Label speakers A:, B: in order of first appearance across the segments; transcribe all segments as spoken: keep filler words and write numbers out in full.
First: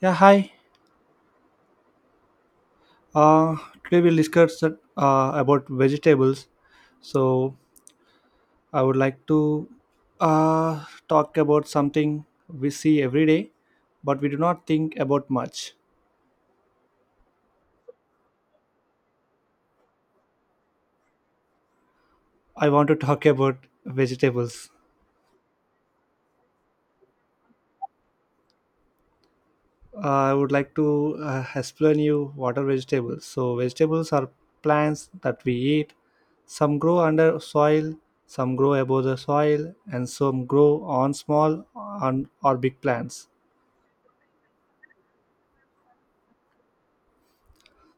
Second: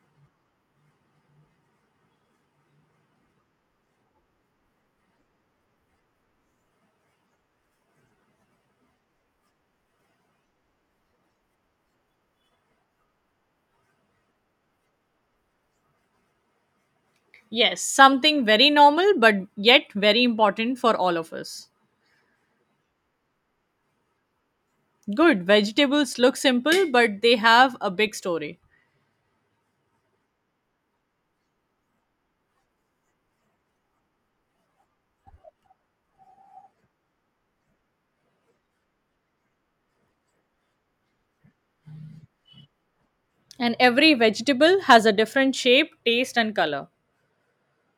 A: Yeah, hi. Uh, Today we'll discuss uh, about vegetables. So I would like to uh, talk about something we see every day, but we do not think about much.
B: Yes, something very normal but yet very important for all of us.
A: I want to talk about vegetables.
B: Good, vegetables look simple but they have a big story.
A: Uh, I would like to uh, explain you what are vegetables. So vegetables are plants that we eat. Some grow under soil, some grow above the soil, and some grow on small on or big plants.
B: And every vegetable has a different shape, taste, and color.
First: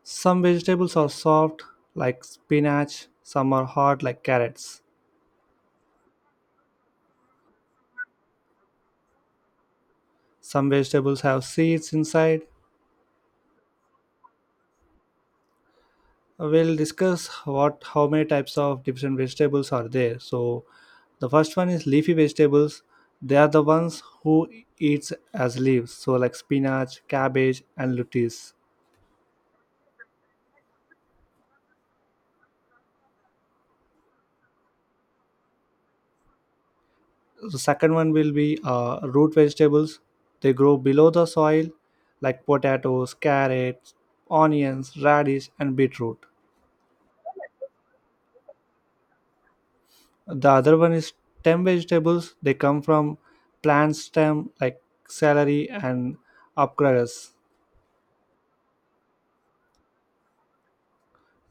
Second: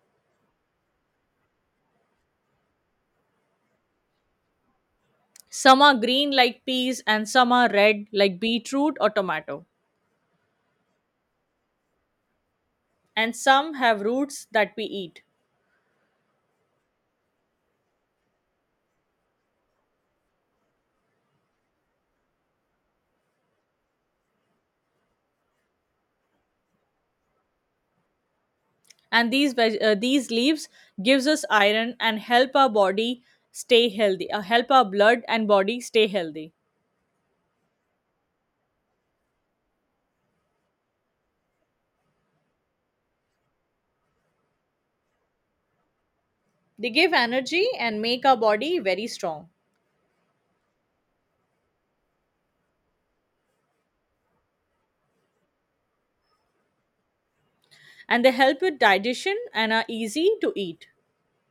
A: Some vegetables are soft, like spinach, some are hard, like carrots.
B: Some are green like peas, and some are red like beetroot or tomato.
A: Some vegetables have seeds inside.
B: And some have roots that we eat.
A: We'll discuss what how many types of different vegetables are there. So the first one is leafy vegetables. They are the ones who eats as leaves, so like spinach, cabbage, and lettuce.
B: And these veg- uh, these leaves gives us iron and help our body stay healthy. Uh, help our blood and body stay healthy.
A: The second one will be uh, root vegetables. They grow below the soil, like potatoes, carrots, onions, radish, and beetroot.
B: They give energy and make our body very strong.
A: The other one is stem vegetables. They come from plant stem like celery and asparagus.
B: And they help with digestion and are easy to eat.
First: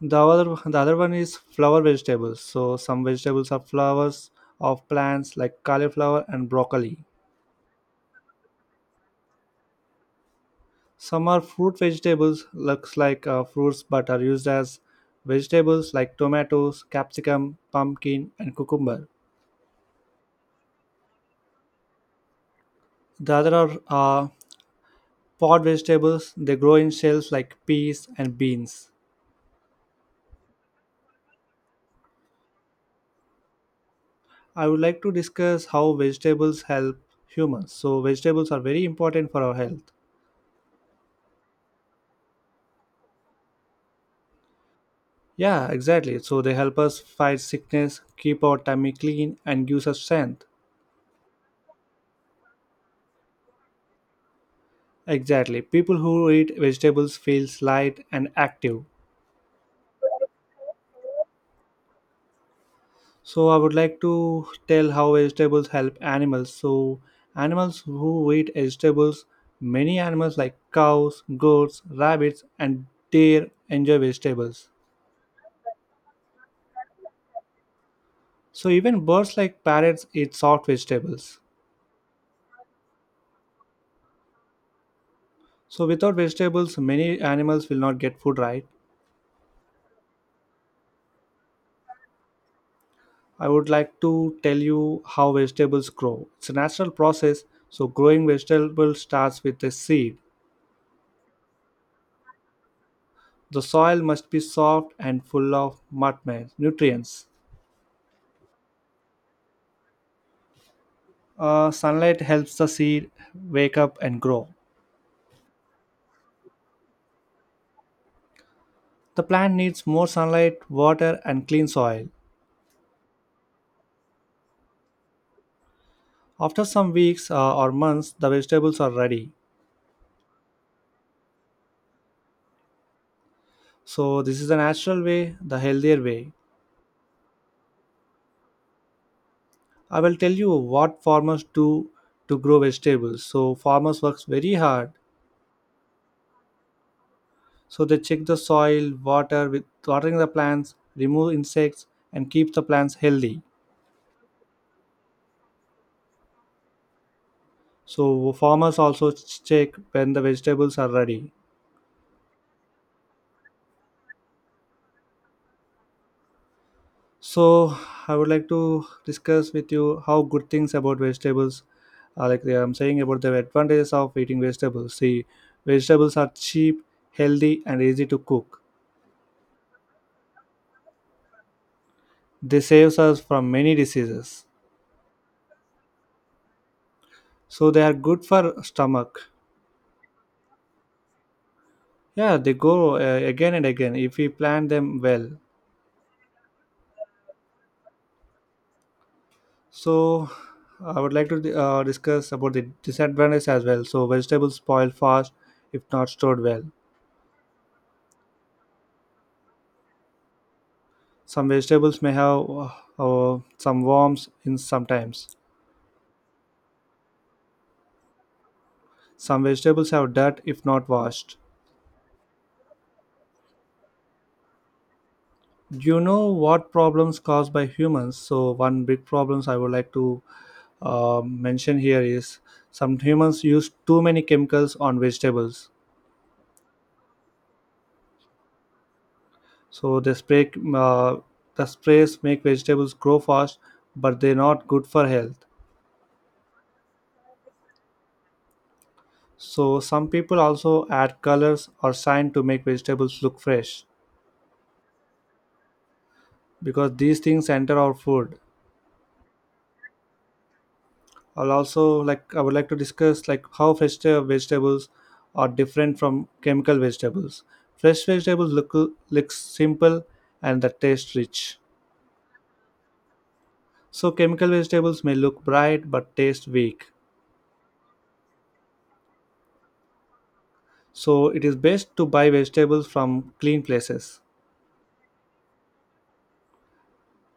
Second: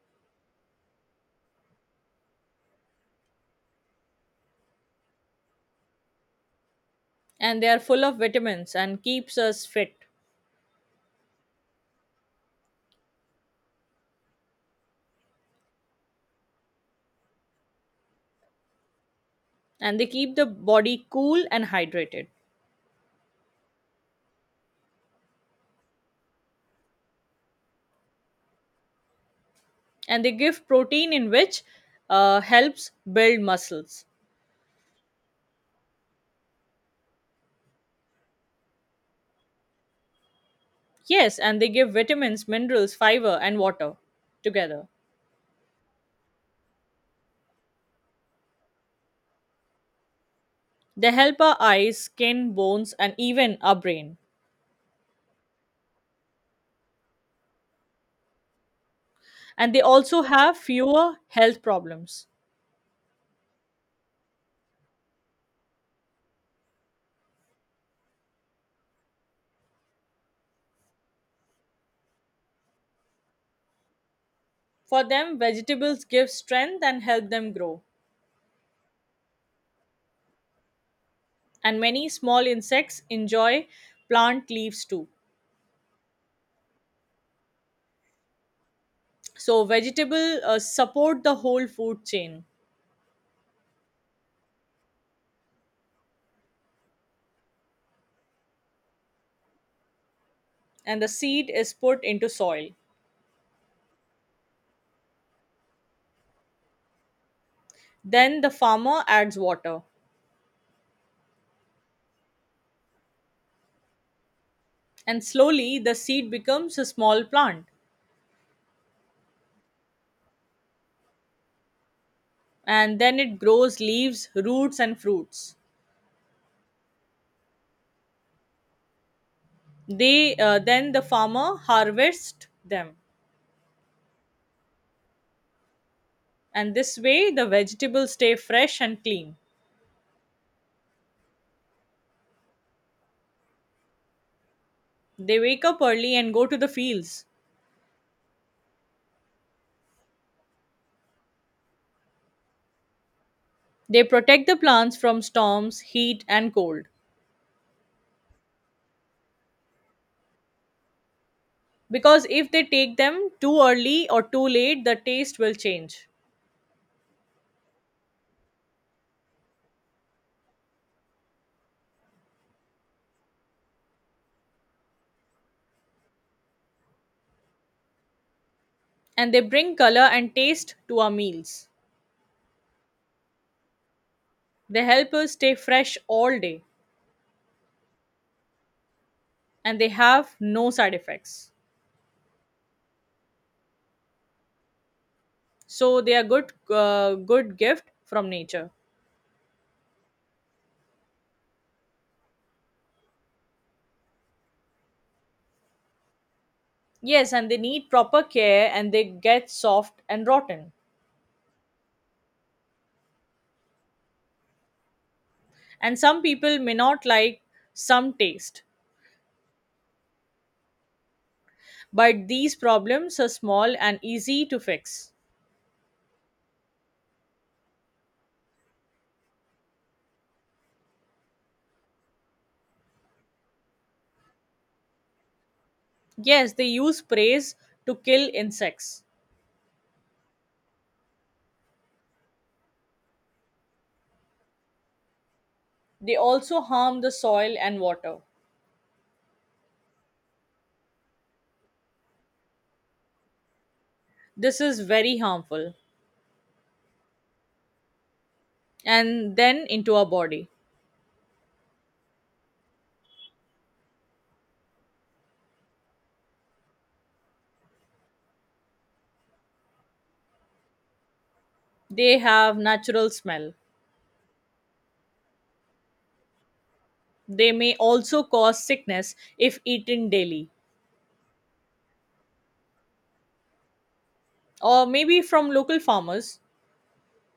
A: The other the other one is flower vegetables, so some vegetables are flowers of plants like cauliflower and broccoli.
B: And they are full of vitamins and keeps us fit.
A: Some are fruit vegetables, looks like uh, fruits but are used as vegetables, like tomatoes, capsicum, pumpkin, and cucumber.
B: And they keep the body cool and hydrated.
A: The other are uh, pod vegetables. They grow in shells like peas and beans.
B: And they give protein in which uh, helps build muscles.
A: I would like to discuss how vegetables help humans. So, vegetables are very important for our health.
B: Yes, and they give vitamins, minerals, fiber, and water together.
A: Yeah, exactly. So, they help us fight sickness, keep our tummy clean, and gives us strength.
B: They help our eyes, skin, bones, and even our brain.
A: Exactly. People who eat vegetables feels light and active.
B: And they also have fewer health problems.
A: So, I would like to tell how vegetables help animals. So, animals who eat vegetables, many animals like cows, goats, rabbits, and deer enjoy vegetables.
B: For them, vegetables give strength and help them grow.
A: So even birds like parrots eat soft vegetables.
B: And many small insects enjoy plant leaves too.
A: So, without vegetables, many animals will not get food, right?
B: So vegetable uh, support the whole food chain.
A: I would like to tell you how vegetables grow. It's a natural process, so, growing vegetables starts with a seed.
B: And the seed is put into soil.
A: The soil must be soft and full of nutmeg- nutrients.
B: Then the farmer adds water.
A: Uh, sunlight helps the seed wake up and grow.
B: And slowly the seed becomes a small plant.
A: The plant needs more sunlight, water, and clean soil.
B: And then it grows leaves, roots, and fruits.
A: After some weeks uh, or months, the vegetables are ready.
B: They uh, then the farmer harvests them.
A: So, this is the natural way, the healthier way.
B: And this way the vegetables stay fresh and clean.
A: I will tell you what farmers do to grow vegetables. So farmers works very hard.
B: They wake up early and go to the fields.
A: So they check the soil, water with watering the plants, remove insects, and keep the plants healthy.
B: They protect the plants from storms, heat, and cold.
A: So farmers also ch- check when the vegetables are ready.
B: Because if they take them too early or too late, the taste will change.
A: So I would like to discuss with you how good things about vegetables are, like I'm saying about the advantages of eating vegetables. See, vegetables are cheap, healthy, and easy to cook.
B: And they bring color and taste to our meals.
A: They saves us from many diseases,
B: They help us stay fresh all day.
A: so they are good for stomach.
B: And they have no side effects.
A: Yeah, they go uh, again and again if we plan them well.
B: So they are good uh, good gift from nature.
A: So I would like to uh, discuss about the disadvantage as well. So vegetables spoil fast if not stored well.
B: Yes, and they need proper care and they get soft and rotten.
A: Some vegetables may have uh, uh, some worms in sometimes.
B: And some people may not like some taste,
A: Some vegetables have dirt if not washed.
B: but these problems are small and easy to fix.
A: Do you know what problems caused by humans? So one big problems I would like to uh, mention here is some humans use too many chemicals on vegetables.
B: Yes, they use sprays to kill insects.
A: So the spray uh, the sprays make vegetables grow fast, but they're not good for health.
B: They also harm the soil and water.
A: So some people also add colors or shine to make vegetables look fresh,
B: This is very harmful.
A: because these things enter our food.
B: And then into our body.
A: I'll also like I would like to discuss like how fresh the vegetables are different from chemical vegetables. Fresh vegetables look look simple and the taste rich.
B: They have natural smell.
A: So chemical vegetables may look bright but taste weak.
B: They may also cause sickness if eaten daily.
A: So it is best to buy vegetables from clean places.
B: Or maybe from local farmers.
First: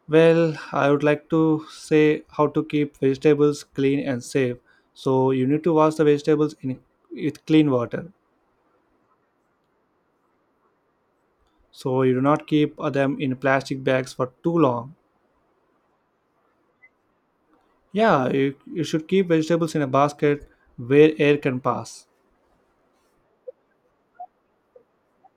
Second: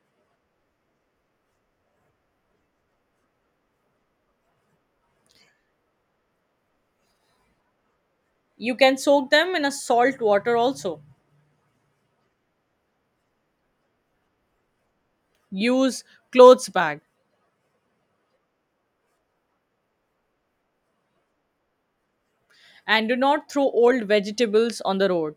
A: Well, I would like to say how to keep vegetables clean and safe. So you need to wash the vegetables in with clean water.
B: You can soak them in a salt water also.
A: So you do not keep uh, them in plastic bags for too long.
B: Use clothes bag,
A: Yeah, you, you should keep vegetables in a basket where air can pass.
B: and do not throw old vegetables on the road.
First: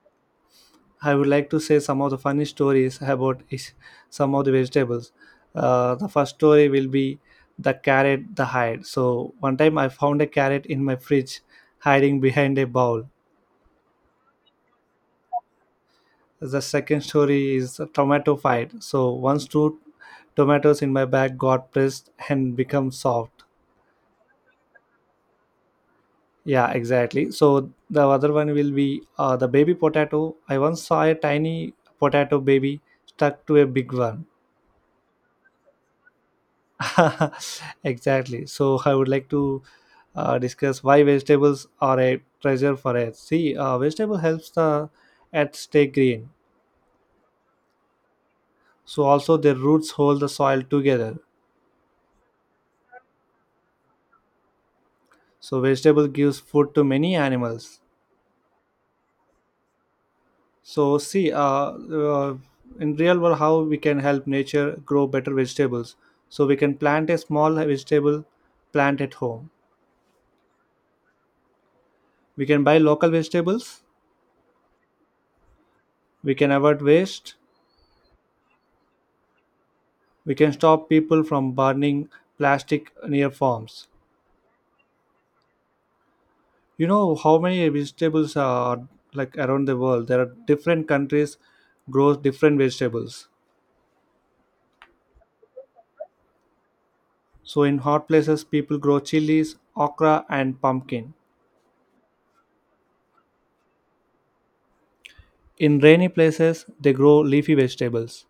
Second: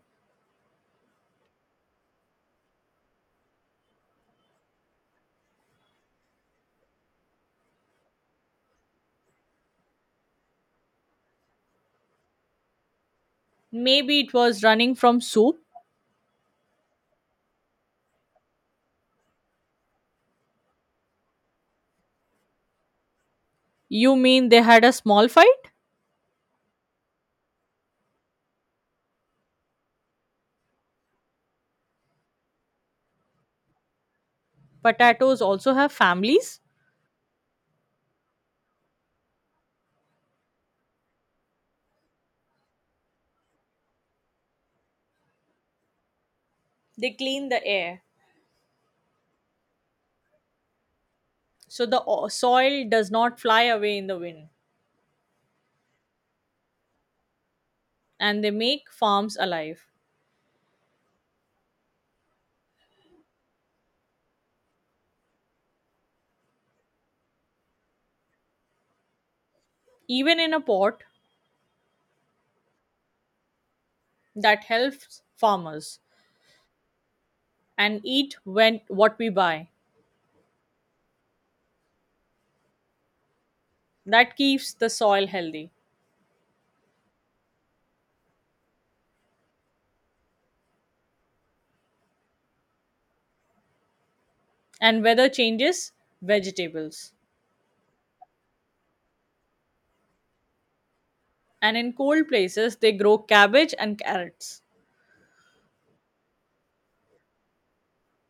A: I would like to say some of the funny stories about is some of the vegetables. Uh, the first story will be the carrot, the hide. So one time I found a carrot in my fridge, hiding behind a bowl.
B: Maybe it was running from soup.
A: The second story is a tomato fight. So once two tomatoes in my bag got pressed and become soft.
B: You mean they had a small fight?
A: Yeah, exactly. So the other one will be uh, the baby potato. I once saw a tiny potato baby stuck to a big one.
B: Potatoes also have families.
A: Exactly. So I would like to uh, discuss why vegetables are a treasure for us. See, uh, vegetable helps the earth stay green.
B: They clean the air,
A: So also their roots hold the soil together.
B: so the o- soil does not fly away in the wind.
A: So vegetable gives food to many animals.
B: And they make farms alive.
A: So see, uh, uh, in real world, how we can help nature grow better vegetables. So we can plant a small vegetable plant at home.
B: Even in a pot.
A: We can buy local vegetables.
B: That helps farmers.
A: We can avoid waste.
B: And eat when what we buy.
A: We can stop people from burning plastic near farms.
B: That keeps the soil healthy.
A: You know how many vegetables are like around the world? There are different countries grow different vegetables.
B: And weather changes vegetables.
A: So in hot places, people grow chilies, okra, and pumpkin.
B: And in cold places they grow cabbage and carrots.
A: In rainy places, they grow leafy vegetables.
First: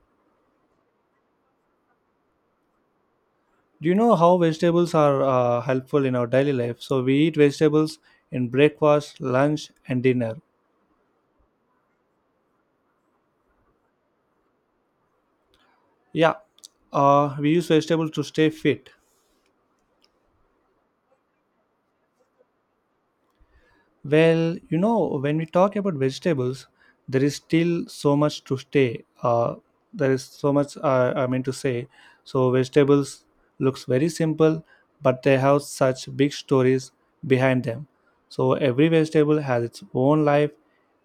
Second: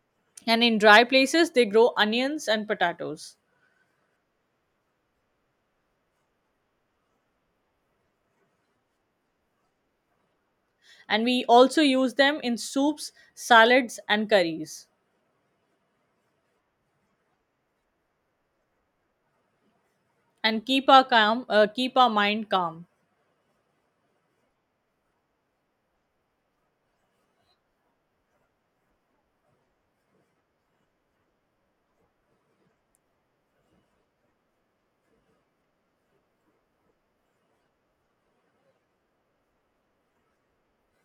B: And in dry places they grow onions and potatoes.
A: Do you know how vegetables are uh, helpful in our daily life? So we eat vegetables in breakfast, lunch, and dinner.
B: And we also use them in soups, salads, and curries.
A: Yeah, uh, we use vegetables to stay fit.
B: And keep our calm uh, keep our mind calm.
A: Well, you know, when we talk about vegetables, there is still so much to stay. Uh, there is so much uh, I mean to say. So vegetables looks very simple, but they have such big stories behind them. So every vegetable has its own life,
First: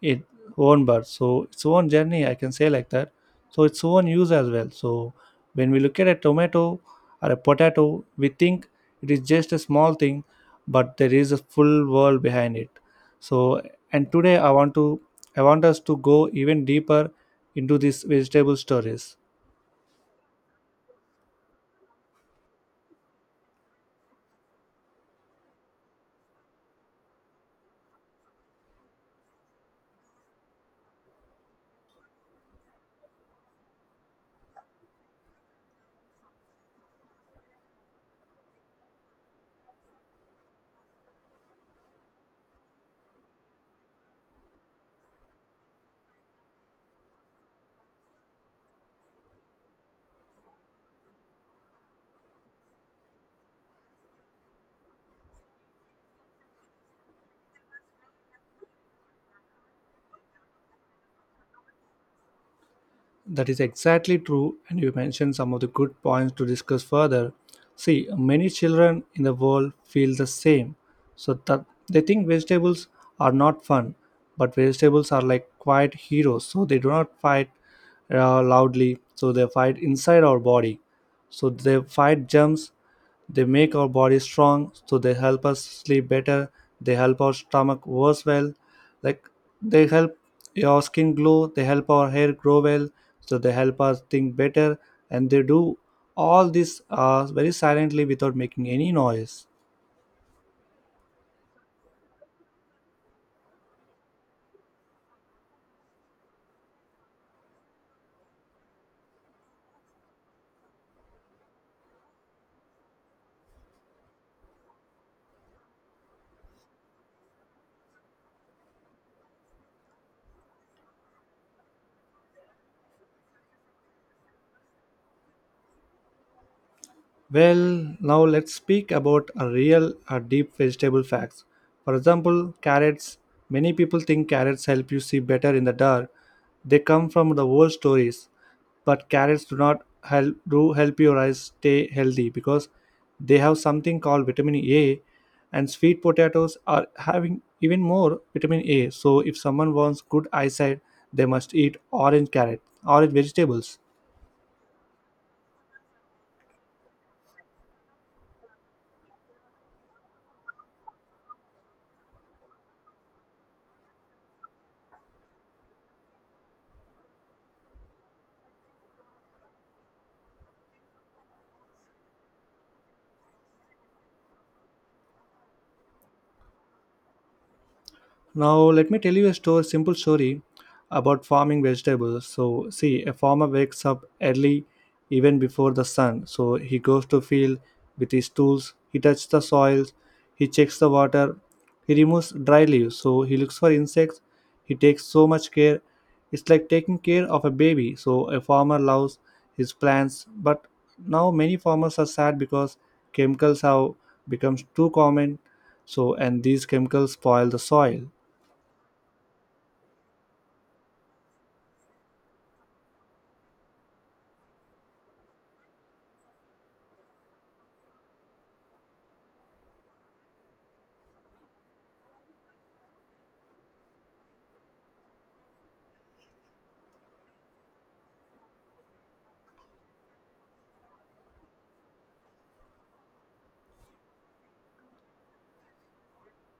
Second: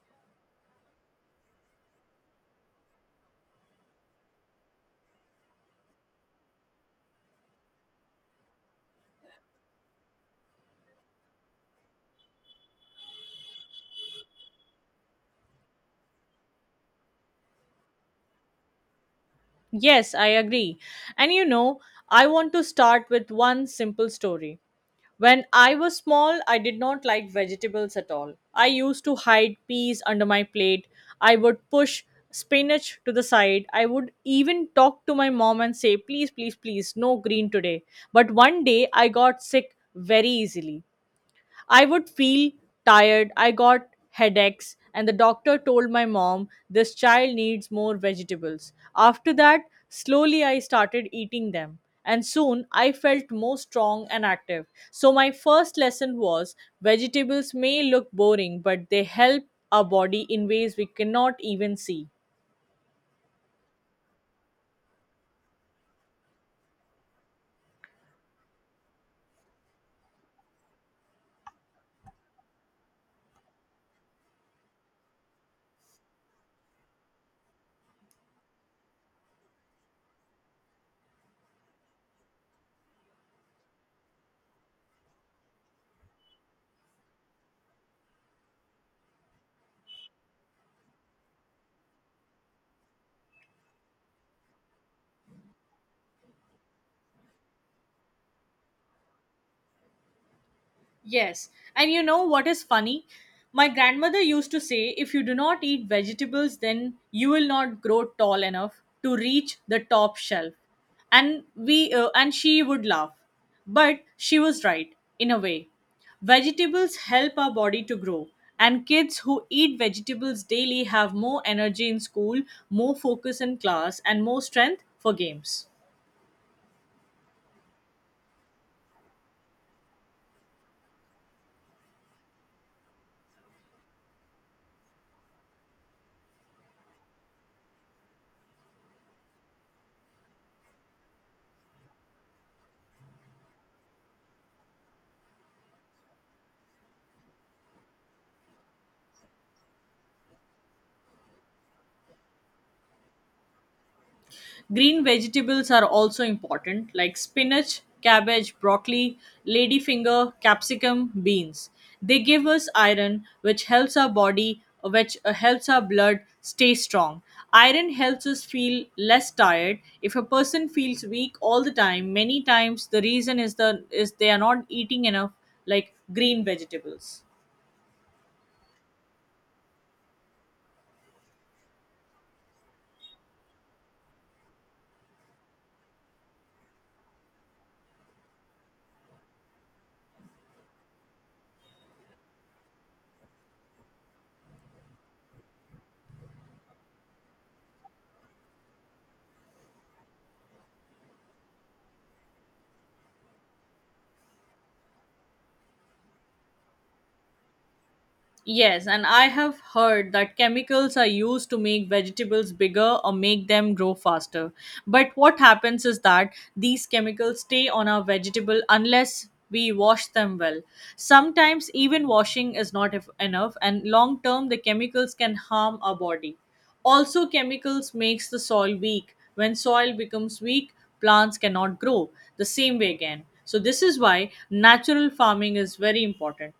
A: its own birth, so its own journey. I can say like that. So its own use as well. So when we look at a tomato or a potato, we think it is just a small thing, but there is a full world behind it. So and today I want to I want us to go even deeper into these vegetable stories.
B: Yes, I agree. And you know, I want to start with one simple story. When I was small, I did not like vegetables at all. I used to hide peas under my plate. I would push spinach to the side. I would even talk to my mom and say, please please please, no green today. But one day I got sick very easily. I would feel tired. I got headaches, and the doctor told my mom, this child needs more vegetables. After that, slowly I started eating them. And soon I felt more strong and active. So, my first lesson was vegetables may look boring, but they help our body in ways we cannot even see.
A: That is exactly true, and you mentioned some of the good points to discuss further. See, many children in the world feel the same, so that they think vegetables are not fun, but vegetables are like quiet heroes. So they do not fight uh, loudly, so they fight inside our body, so they fight germs. They make our bodies strong, so they help us sleep better. They help our stomach works well, like they help your skin glow. They help our hair grow well, so they help us think better. And they do all this uh, very silently without making any noise.
B: Yes. And you know what is funny? My grandmother used to say, if you do not eat vegetables, then you will not grow tall enough to reach the top shelf. And we uh, and she would laugh. But she was right in a way. Vegetables help our body to grow, and kids who eat vegetables daily have more energy in school, more focus in class, and more strength for games.
A: Well, now let's speak about a real or deep vegetable facts. For example, carrots. Many people think carrots help you see better in the dark. They come from the old stories, but carrots do not help do help your eyes stay healthy because they have something called vitamin A, and sweet potatoes are having even more vitamin A. So if someone wants good eyesight, they must eat orange carrot, orange vegetables.
B: Green vegetables are also important, like spinach, cabbage, broccoli, ladyfinger, capsicum, beans. They give us iron, which helps our body, which uh, helps our blood stay strong. Iron helps us feel less tired. If a person feels weak all the time, many times the reason is the is they are not eating enough like green vegetables.
A: Now, let me tell you a story, simple story about farming vegetables. So, see, a farmer wakes up early, even before the sun. So, he goes to field with his tools. He touches the soil. He checks the water. He removes dry leaves. So, he looks for insects. He takes so much care. It's like taking care of a baby. So, a farmer loves his plants. But now, many farmers are sad because chemicals have become too common. So, and these chemicals spoil the soil.
B: Yes, and I have heard that chemicals are used to make vegetables bigger or make them grow faster. But what happens is that these chemicals stay on our vegetable unless we wash them well. Sometimes even washing is not ef- enough, and long term the chemicals can harm our body. Also chemicals makes the soil weak. When soil becomes weak, plants cannot grow the same way again. So this is why natural farming is very important.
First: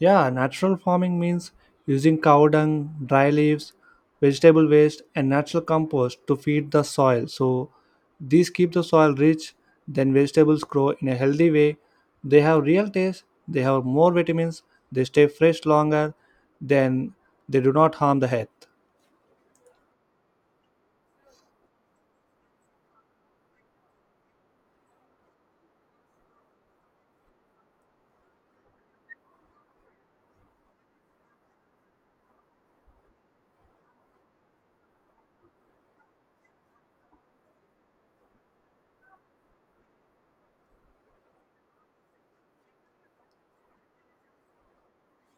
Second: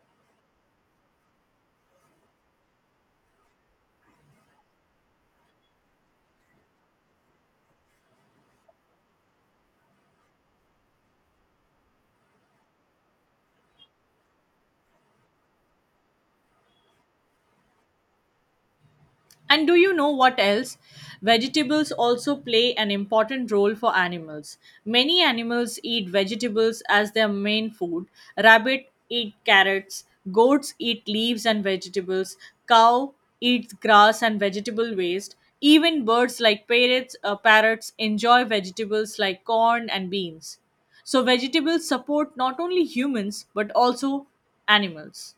A: Yeah, natural farming means using cow dung, dry leaves, vegetable waste, and natural compost to feed the soil. So these keep the soil rich, then vegetables grow in a healthy way. They have real taste, they have more vitamins, they stay fresh longer, then they do not harm the health.
B: And do you know what else? Vegetables also play an important role for animals. Many animals eat vegetables as their main food. Rabbit eat carrots, goats eat leaves and vegetables, cow eats grass and vegetable waste. Even birds like parrots, uh, parrots enjoy vegetables like corn and beans. So vegetables support not only humans but also animals.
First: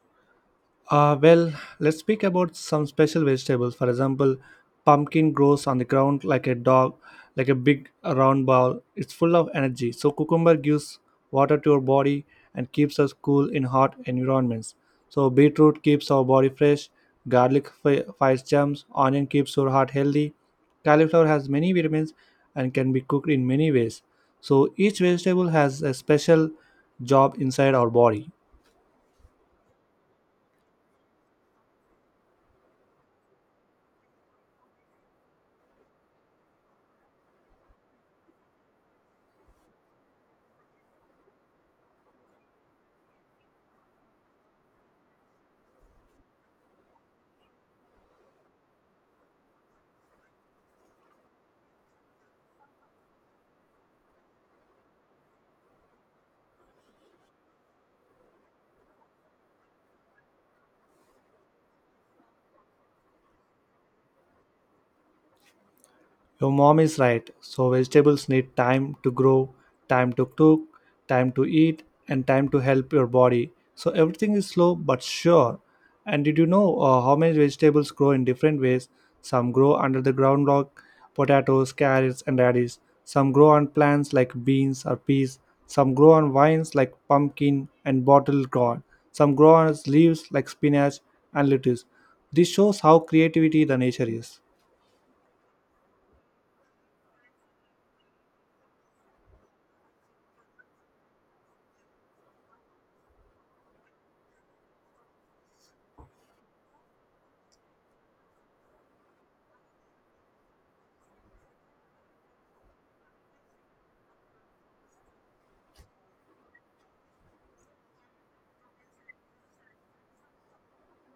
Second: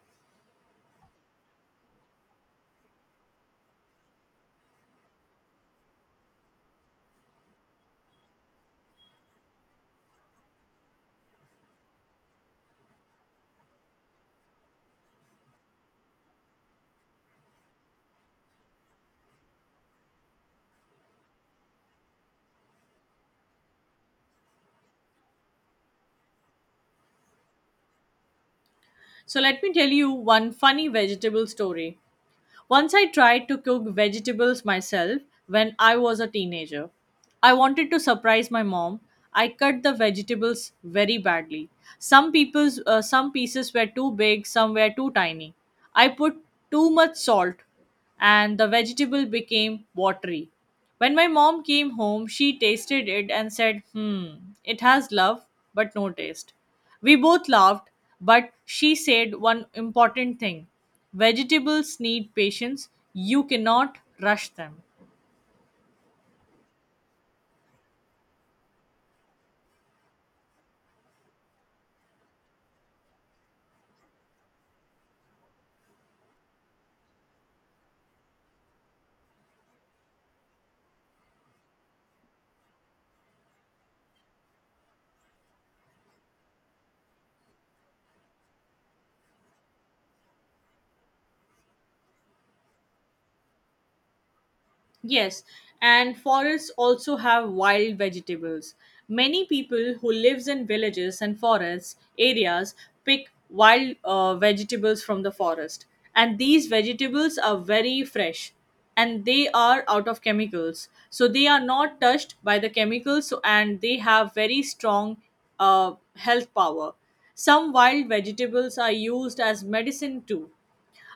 A: Uh, well, let's speak about some special vegetables. For example, pumpkin grows on the ground like a dog, like a big uh, round ball. It's full of energy. So cucumber gives water to our body and keeps us cool in hot environments. So beetroot keeps our body fresh. Garlic fi- fights germs. Onion keeps your heart healthy. Cauliflower has many vitamins and can be cooked in many ways. So each vegetable has a special job inside our body.
B: So let me tell you one funny vegetable story. Once I tried to cook vegetables myself when I was a teenager. I wanted to surprise my mom. I cut the vegetables very badly. Some people's uh, some pieces were too big, some were too tiny. I put too much salt and the vegetable became watery. When my mom came home, she tasted it and said, hmm, it has love, but no taste. We both laughed, but she said one important thing: vegetables need patience, you cannot rush them.
A: Your mom is right. So vegetables need time to grow, time to cook, time to eat, and time to help your body. So everything is slow but sure. And did you know uh, how many vegetables grow in different ways? Some grow under the ground like potatoes, carrots, and radish. Some grow on plants like beans or peas. Some grow on vines like pumpkin and bottle gourd. Some grow on leaves like spinach and lettuce. This shows how creativity the nature is.
B: Yes, and forests also have wild vegetables. Many people who lives in villages and forests areas pick wild uh, vegetables from the forest, and these vegetables are very fresh, and they are out of chemicals, so they are not touched by the chemicals, so, and they have very strong uh, health power. Some wild vegetables are used as medicine too.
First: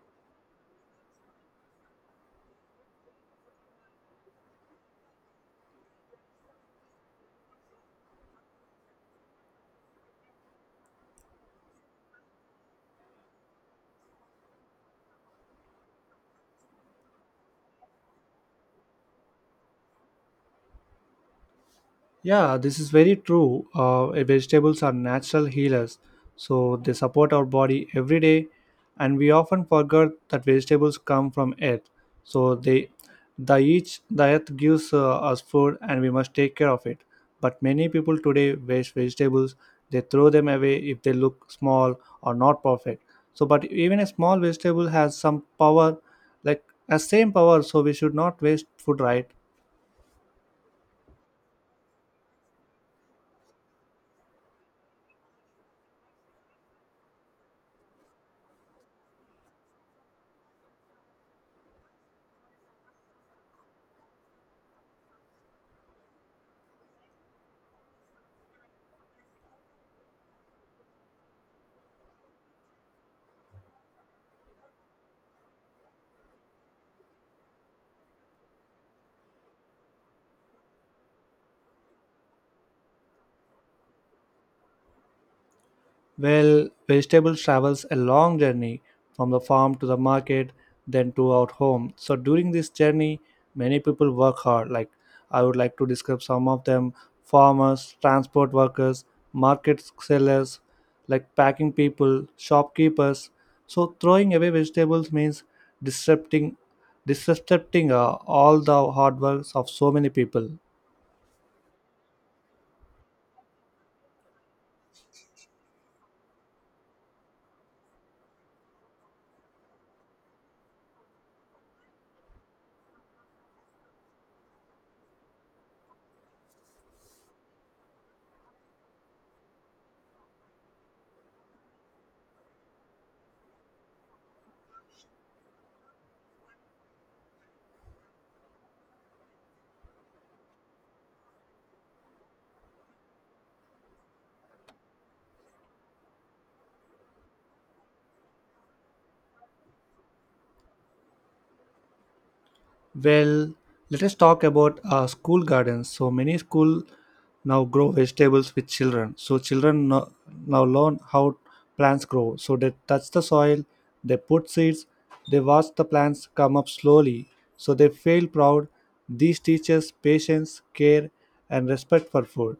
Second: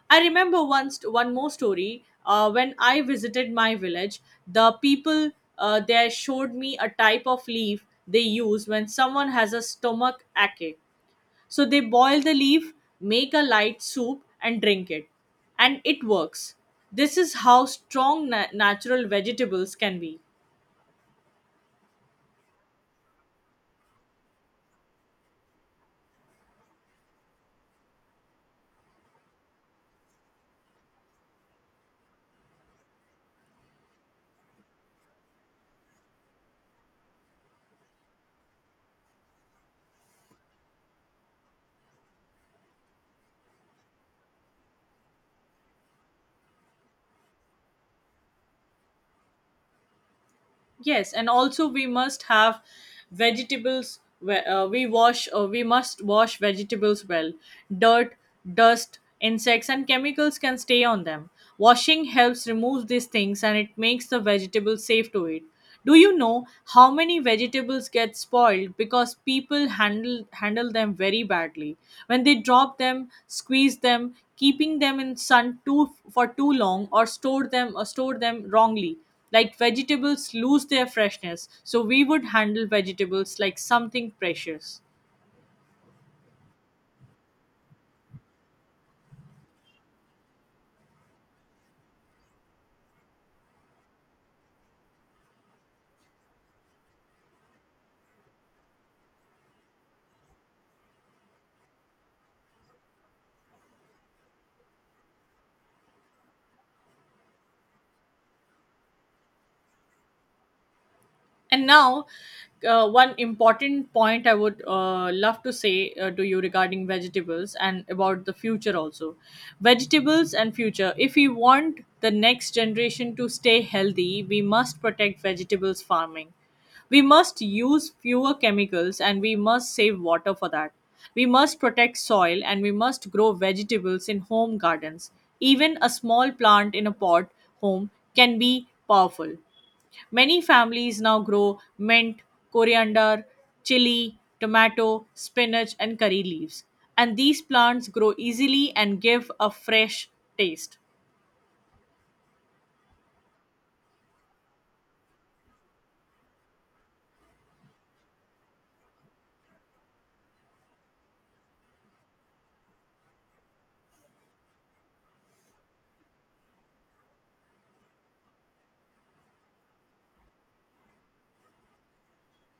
B: I remember once one more story. Uh, when I visited my village, the people uh, there showed me a type of leaf they use when someone has a stomach ache. So they boil the leaf, make a light soup, and drink it, and it works. This is how strong na- natural vegetables can be.
A: Yeah, this is very true. Uh, eh, vegetables are natural healers, so they support our body every day, and we often forget that vegetables come from earth. So they, the each the earth gives uh, us food, and we must take care of it. But many people today waste vegetables. They throw them away if they look small or not perfect. So, but even a small vegetable has some power, like a same power. So we should not waste food, right?
B: Yes, and also we must have vegetables. we- Uh, we wash or we must wash vegetables well. Dirt, dust, insects, and chemicals can stay on them. Washing helps remove these things and it makes the vegetable safe to eat. Do you know how many vegetables get spoiled because people handle handle them very badly? When they drop them, squeeze them, keeping them in sun too for too long, or store them or store them wrongly, like vegetables lose their freshness, so we would handle vegetables like something precious.
A: Well, vegetables travels a long journey from the farm to the market, then to our home. So during this journey, many people work hard. Like I would like to describe some of them: farmers, transport workers, market sellers, like packing people, shopkeepers. So throwing away vegetables means disrupting, disrupting uh, all the hard works of so many people.
B: And now, uh, one important point I would uh, love to say uh, to you regarding vegetables and about the future also. Vegetables and future. If we want the next generation to stay healthy, we must protect vegetables farming. We must use fewer chemicals and we must save water for that. We must protect soil and we must grow vegetables in home gardens. Even a small plant in a pot home can be powerful. Many families now grow mint, coriander, chili, tomato, spinach, and curry leaves. And these plants grow easily and give a fresh taste.
A: Well, let us talk about uh, school gardens. So many school now grow vegetables with children. So children no- now learn how plants grow. So they touch the soil, they put seeds, they watch the plants come up slowly. So they feel proud. These teaches patience, care, and respect for food.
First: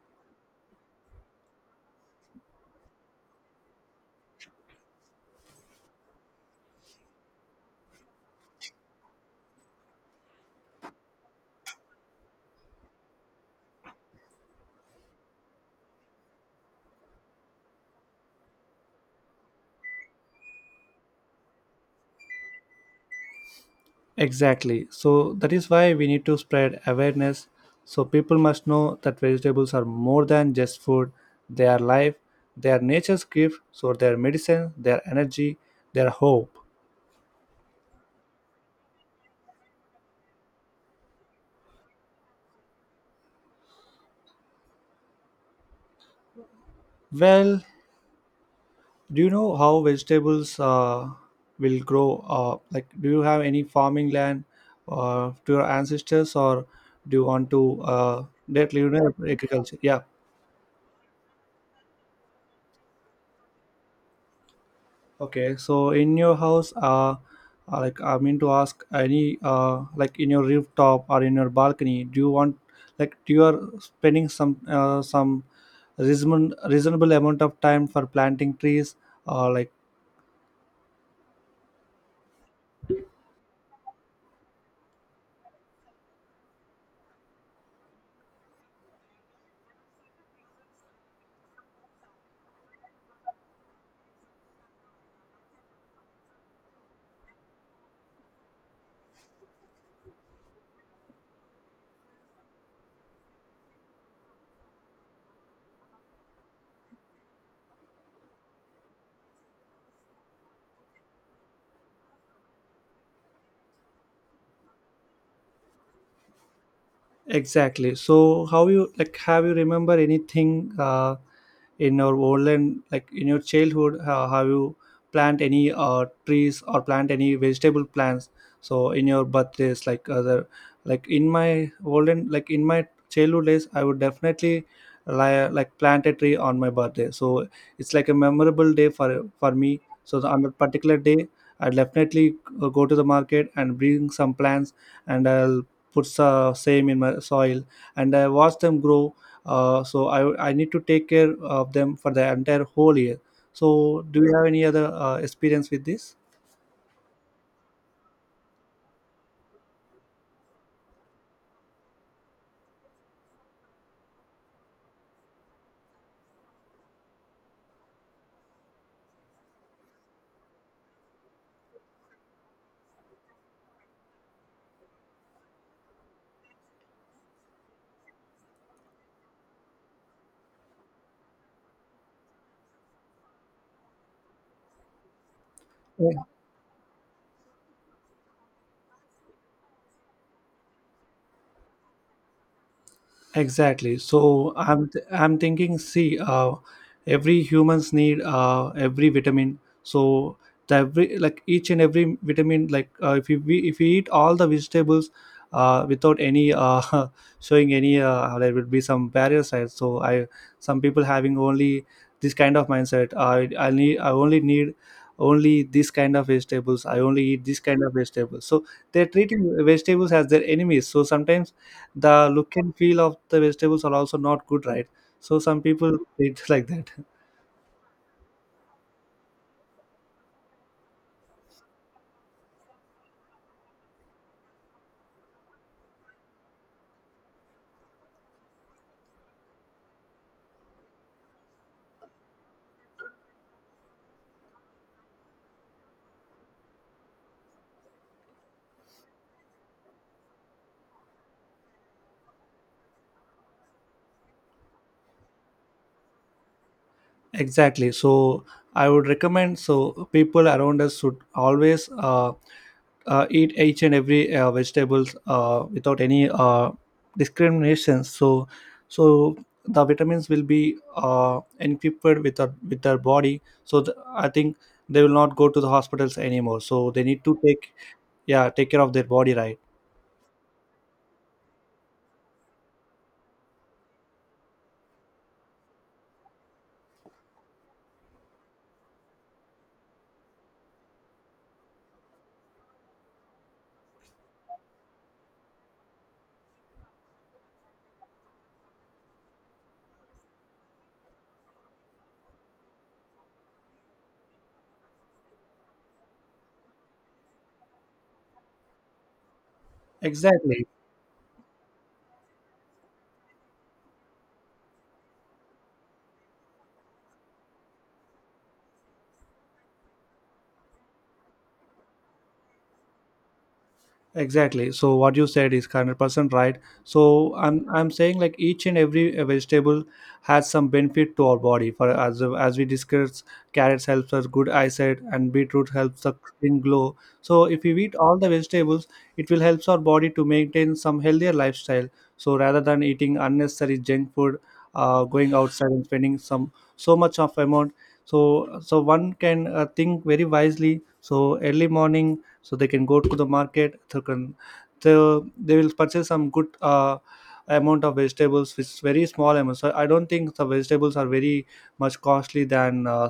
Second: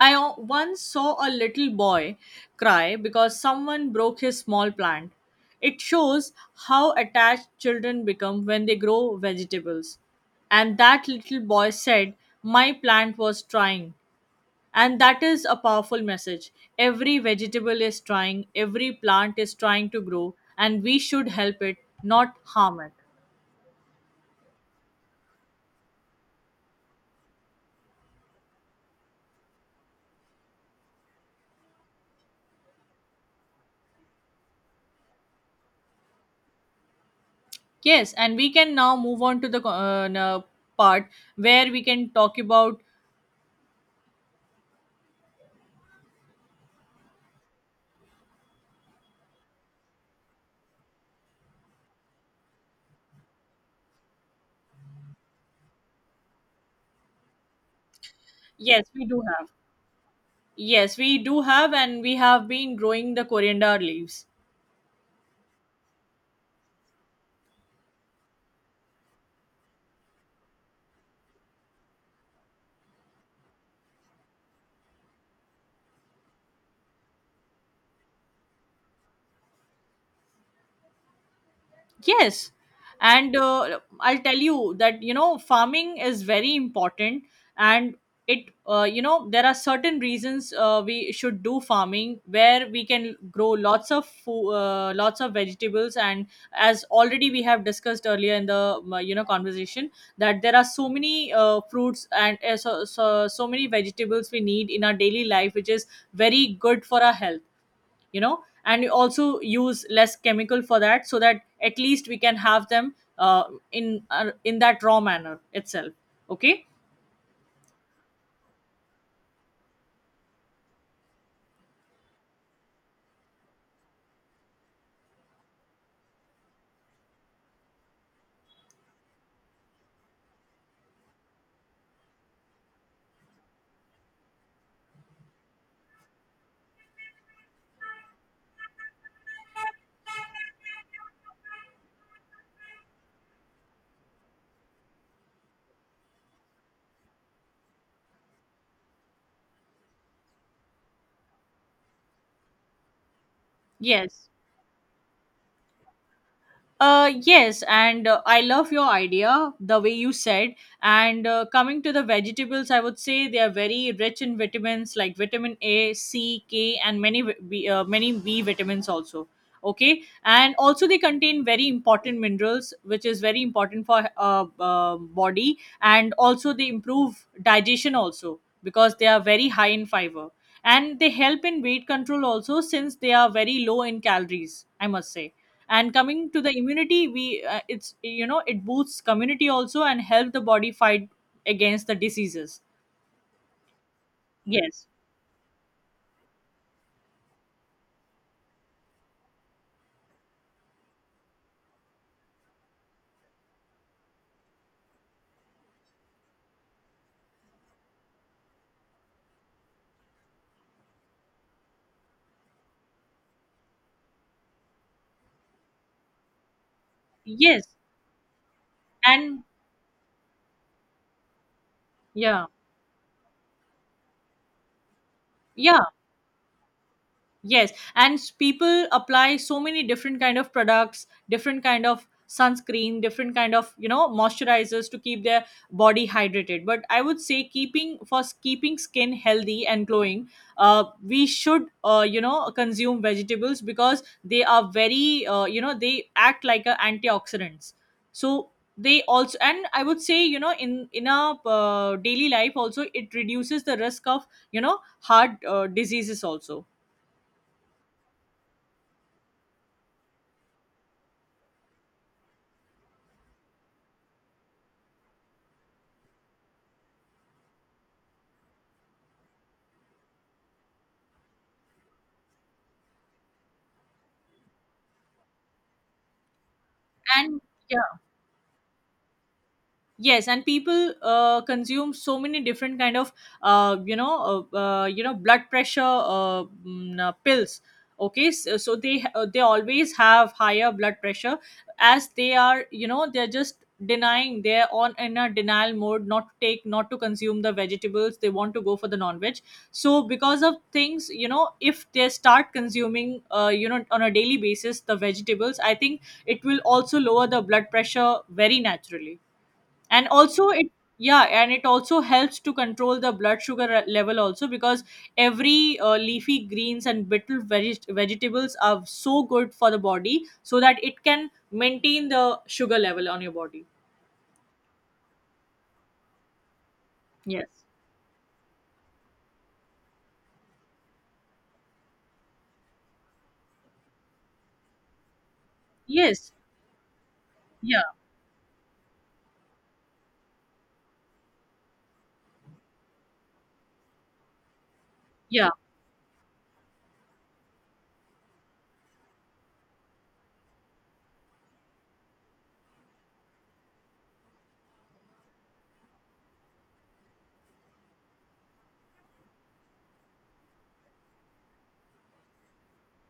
B: I o- once saw a little boy cry because someone broke his small plant. It shows how attached children become when they grow vegetables. And that little boy said, my plant was trying. And that is a powerful message. Every vegetable is trying, every plant is trying to grow, and we should help it, not harm it.
A: Exactly. So that is why we need to spread awareness. So people must know that vegetables are more than just food. They are life, they are nature's gift, so they are medicine, they are energy, they are hope.
B: Yes, and we can now move on to the uh, na- part where we can talk about.
A: Well, do you know how vegetables uh, will grow? Uh, like, do you have any farming land uh, to your ancestors, or do you want to uh, directly
B: Yes,
A: you
B: we
A: know,
B: do have.
A: agriculture? Yeah.
B: Yes, we do have, and we have been growing the coriander leaves.
A: Okay, so in your house, uh, uh, like I mean to ask, any uh, like in your rooftop or in your balcony, do you want like do you are spending some uh, some reasonable reasonable amount of time for planting trees or like.
B: Yes. And uh, I'll tell you that, you know, farming is very important. And it, uh, you know, there are certain reasons uh, we should do farming where we can grow lots of food, uh, lots of vegetables. And as already we have discussed earlier in the, uh, you know, conversation, that there are so many uh, fruits and uh, so, so, so many vegetables we need in our daily life, which is very good for our health you know and you also use less chemical for that so that at least we can have them uh, in uh, in that raw manner itself. Okay.
A: Exactly. So how you like have you remember anything uh, in your olden like in your childhood uh, have you plant any uh, trees or plant any vegetable plants so in your birthdays like other like in my olden like in my childhood days I would definitely li- like plant a tree on my birthday so it's like a memorable day for for me so the, on that particular day I definitely uh, go to the market and bring some plants, and I'll puts uh, same in my soil and I watch them grow. Uh, so I, I need to take care of them for the entire whole year. So do
B: yes
A: you have any other uh, experience with this?
B: uh yes and uh, I love your idea the way you said. And uh, coming to the vegetables, I would say they are very rich in vitamins like vitamin A, C, K and many vi- B, uh, many B vitamins also. Okay, and also they contain very important minerals which is very important for uh, uh body. And also they improve digestion also because they are very high in fiber, and they help in weight control also since they are very low in calories, I must say. And coming to the immunity, we uh, it's, you know, it boosts community also and help the body fight against the diseases.
A: Exactly. So
B: yes
A: I'm th- I'm thinking. See, uh, every humans need uh, every vitamin. So the every like each and every vitamin. Like uh, if you we, if you eat all the vegetables, uh, without any uh, showing any uh, there will be some parasites. So I some people having only this kind of mindset. I I need I only need only this kind of vegetables. I only eat this
B: yes
A: kind of vegetables. So they're
B: and
A: treating vegetables as their enemies. So sometimes the
B: yeah
A: look and feel of the vegetables are also not good, right? So some
B: yeah
A: people eat like that.
B: Yes, and s- people apply so many different kind of products, different kind of sunscreen, different kind of, you know, moisturizers to keep their body hydrated. But I would say keeping for s- keeping skin healthy and glowing, uh, we should, uh, you know consume vegetables because they are very, uh, you know they act like a antioxidants. So they also, and I would say, you know, in in our uh, daily life also it reduces the risk of, you know, heart uh, diseases also.
A: Exactly. So I would recommend so people around us should always uh, uh, eat each and every uh, vegetables uh, without any uh, discrimination. So so the vitamins will be uh, equipped with our with their body. So th- i think they will not go to the hospitals anymore, so they need to
B: And
A: take,
B: yeah,
A: yeah, take care of their body, right?
B: yes, and people uh, consume so many different kind of uh, you know uh, uh, you know blood pressure uh, mm, uh, pills. Okay, so, so they, uh, they always have higher blood pressure as they are, you know, they're just denying, they're on in a denial mode not to take, not to consume the vegetables, they want to go for the non-veg. So because of things, you know, if they start consuming, uh, you know on a daily basis the vegetables, I think it will also lower the blood pressure very naturally. And also
A: Exactly.
B: it, yeah, and it also helps to control the blood sugar re- level also because every uh, leafy greens and brittle veg- vegetables are so good for the body so that it can maintain the sugar level on your body.
A: Exactly. So what you said is hundred percent right. So
B: yes
A: I'm I'm saying like each and every uh, vegetable has some benefit to our body. For as as we discussed, carrots helps us good eyesight, and beetroot helps the
B: yes
A: skin glow. So if we
B: yeah
A: eat all the vegetables, it will helps our body to maintain some healthier lifestyle. So rather than eating unnecessary junk food, uh, going
B: yeah
A: outside and spending some so much of amount, so so one can uh, think very wisely. So early morning so they can go to the market they can they they will purchase some good uh, amount of vegetables which is very small amount. So I don't think the vegetables are very much costly than uh,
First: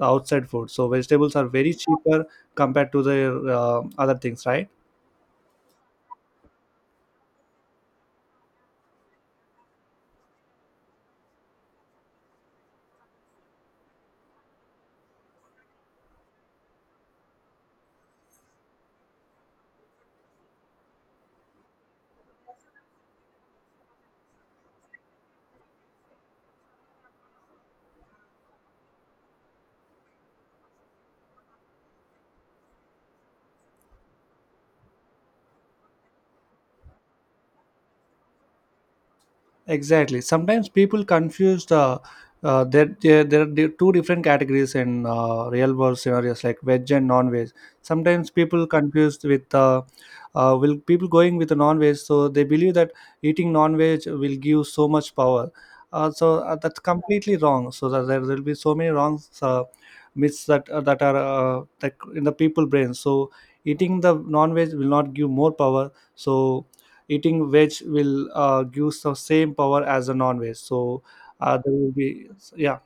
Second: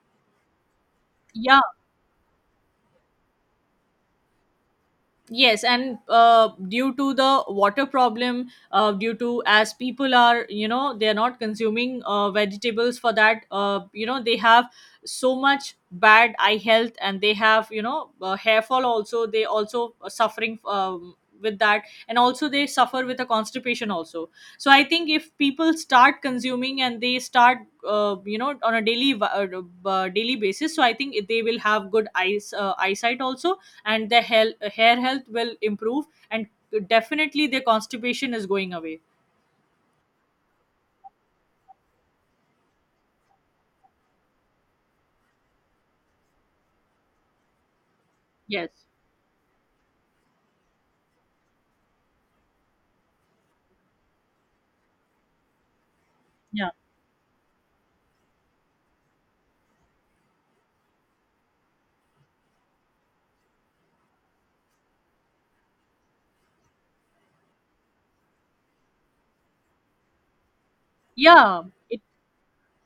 A: outside food. So vegetables are
B: yeah
A: very cheaper compared to the uh, other things, right?
B: Yes, and uh, due to the water problem, uh, due to as people are, you know, they're not consuming uh, vegetables, for that, uh, you know, they have so much bad eye health and they have, you know, uh, hair fall also. They also are suffering um, with that. And also they suffer with a constipation also. So I think if people start consuming and they start, uh, you know, on a daily, uh, uh, daily basis, so I think they will have good eyes, uh, eyesight also, and their health, hair health will improve, and definitely their constipation is going away.
A: Exactly. Sometimes people confuse uh, uh, there, there there are di- two different categories in uh, real world scenarios like veg and non veg. Sometimes people
B: yes
A: confused with uh, uh, will people going with the non veg, so they believe that eating non veg will give so much power. Uh, so uh,
B: yeah
A: that's completely wrong. So that there will be so many wrong uh, myths that uh, that are uh, that in the people brain. So eating the non veg will not give more power. So eating veg will uh, give the same power as a non-veg. So uh,
B: yeah
A: there will
B: it
A: be, yeah.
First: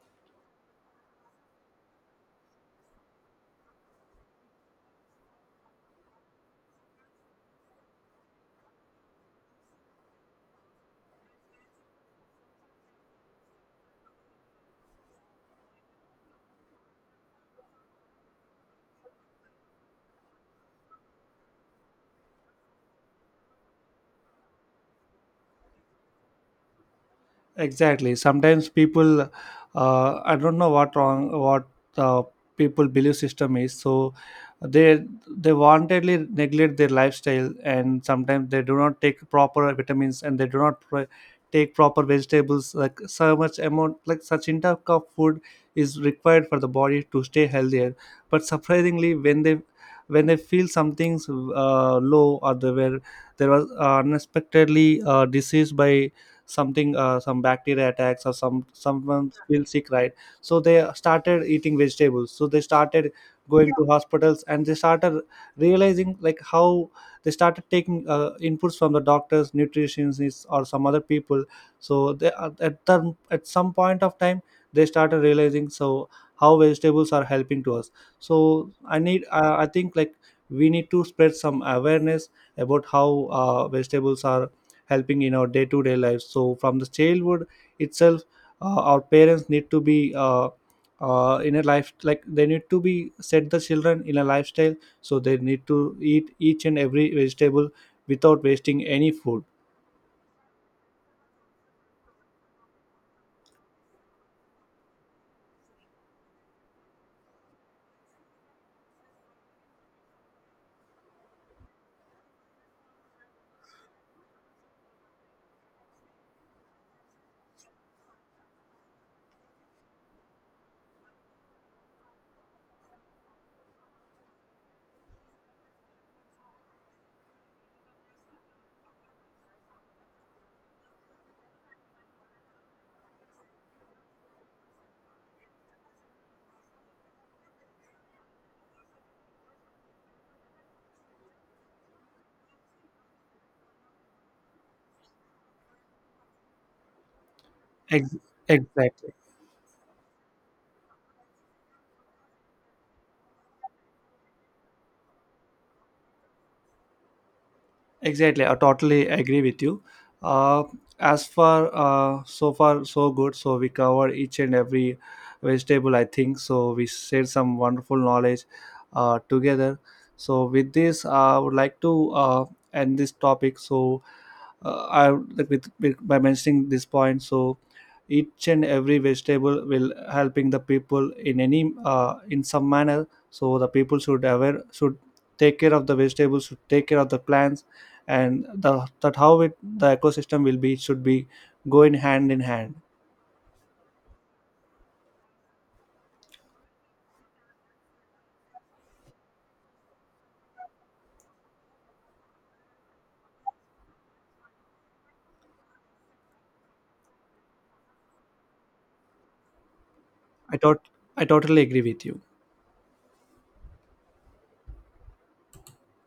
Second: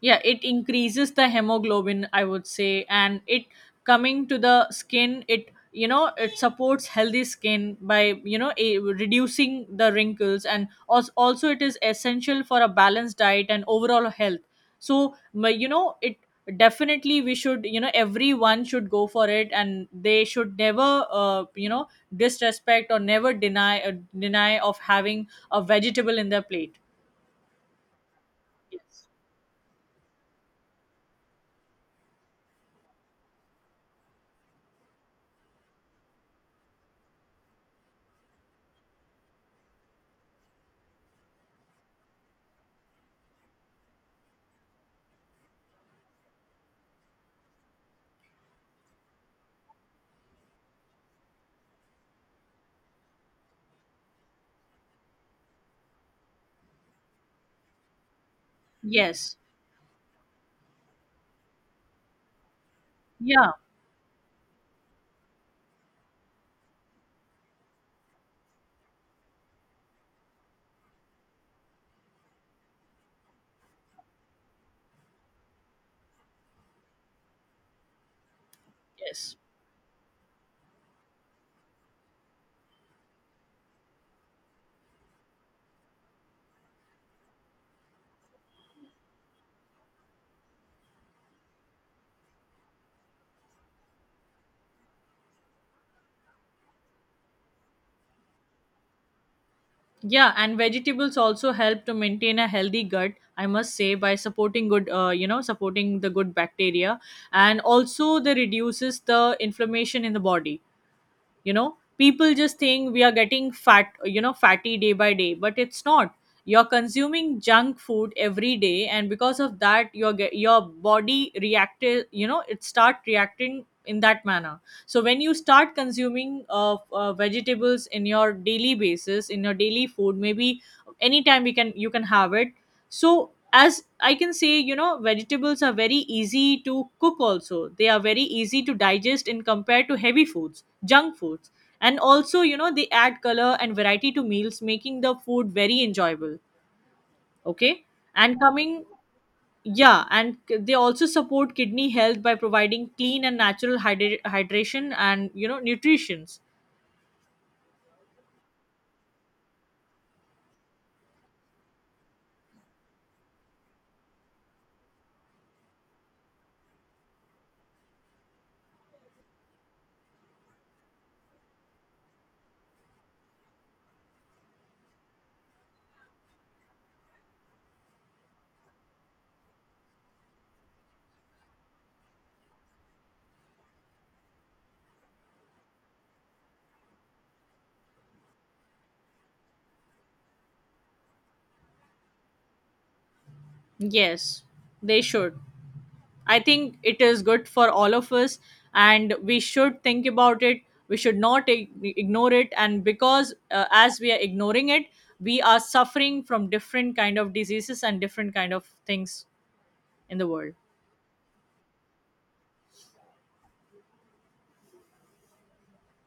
B: yeah it increases the hemoglobin, I would say. And it, coming to the skin, it, you know, it supports healthy skin by, you know, a, reducing the wrinkles, and also, also it is essential for a balanced diet and overall health. So ma- you know, it, definitely we should, you know, everyone should go for it, and they should never, uh, you know disrespect or never deny uh, deny of having a vegetable in their plate.
A: Exactly. Sometimes
B: yes
A: people uh, I don't know what wrong what uh, people belief system is so they they wantedly neglect their lifestyle. And sometimes they do not take proper vitamins and they do not pro- take proper vegetables like so much amount like such intake of food is required for the body to stay healthier. But surprisingly when they when they feel something's uh, low or they were there was uh, unexpectedly uh, disease by something uh, some bacteria attacks or some someone
B: yes
A: feels sick, right? So they started eating vegetables, so they started
B: yeah
A: going to hospitals and they started realizing like how they started taking uh, inputs from the doctors, nutritionists, or some other people. So they are- at the, at some point of time they started realizing so how vegetables are helping to us. So I need
B: yes
A: uh, I think like we need to spread some awareness about how uh, vegetables are helping in our day-to-day life. So from the childhood itself uh, our parents need to be uh, uh, in a life like they need to be set the children in a lifestyle, so they need to eat each and every vegetable without wasting any food.
B: Yeah, and vegetables also help to maintain a healthy gut, I must say, by supporting good, uh, you know, supporting the good bacteria. And also they reduces the inflammation in the body. You know, people just think we are getting fat, you know, fatty day by day, but it's not. You're consuming junk food every day, and because of that your ge- your body reacted, you know, it start reacting in that manner. So when you start consuming uh, uh, vegetables in your daily basis, in your daily food, maybe anytime we can, you can have it. So, as I can say, you know, vegetables are very easy to cook also. They are very easy to digest in compared to heavy foods, junk foods. And also, you know, they add color and variety to meals, making the food very enjoyable. Okay.
A: Ex-
B: And coming,
A: exactly
B: yeah, and c- they also support kidney health by providing clean and natural hydra- hydration and, you know, nutritions.
A: Exactly, I totally agree with you. Uh, as far uh, so far so good. So we cover each and every vegetable, I think. So we shared some wonderful knowledge uh, together. So with this, I would like to uh, end this topic. So uh, I like with, with by mentioning this point. So each and every vegetable will helping the people in any uh, in some manner. So the people should aware should take care of the vegetables, should take care of the plants, and the that how it the ecosystem will be should be going hand in hand.
B: Yes, they should. I think it is good for all of us, and we should think about it. We should not ig- ignore it. And because uh, as we are ignoring it, we are suffering from different kind of diseases and different kind of things in the world.
A: I thought I totally agree with you.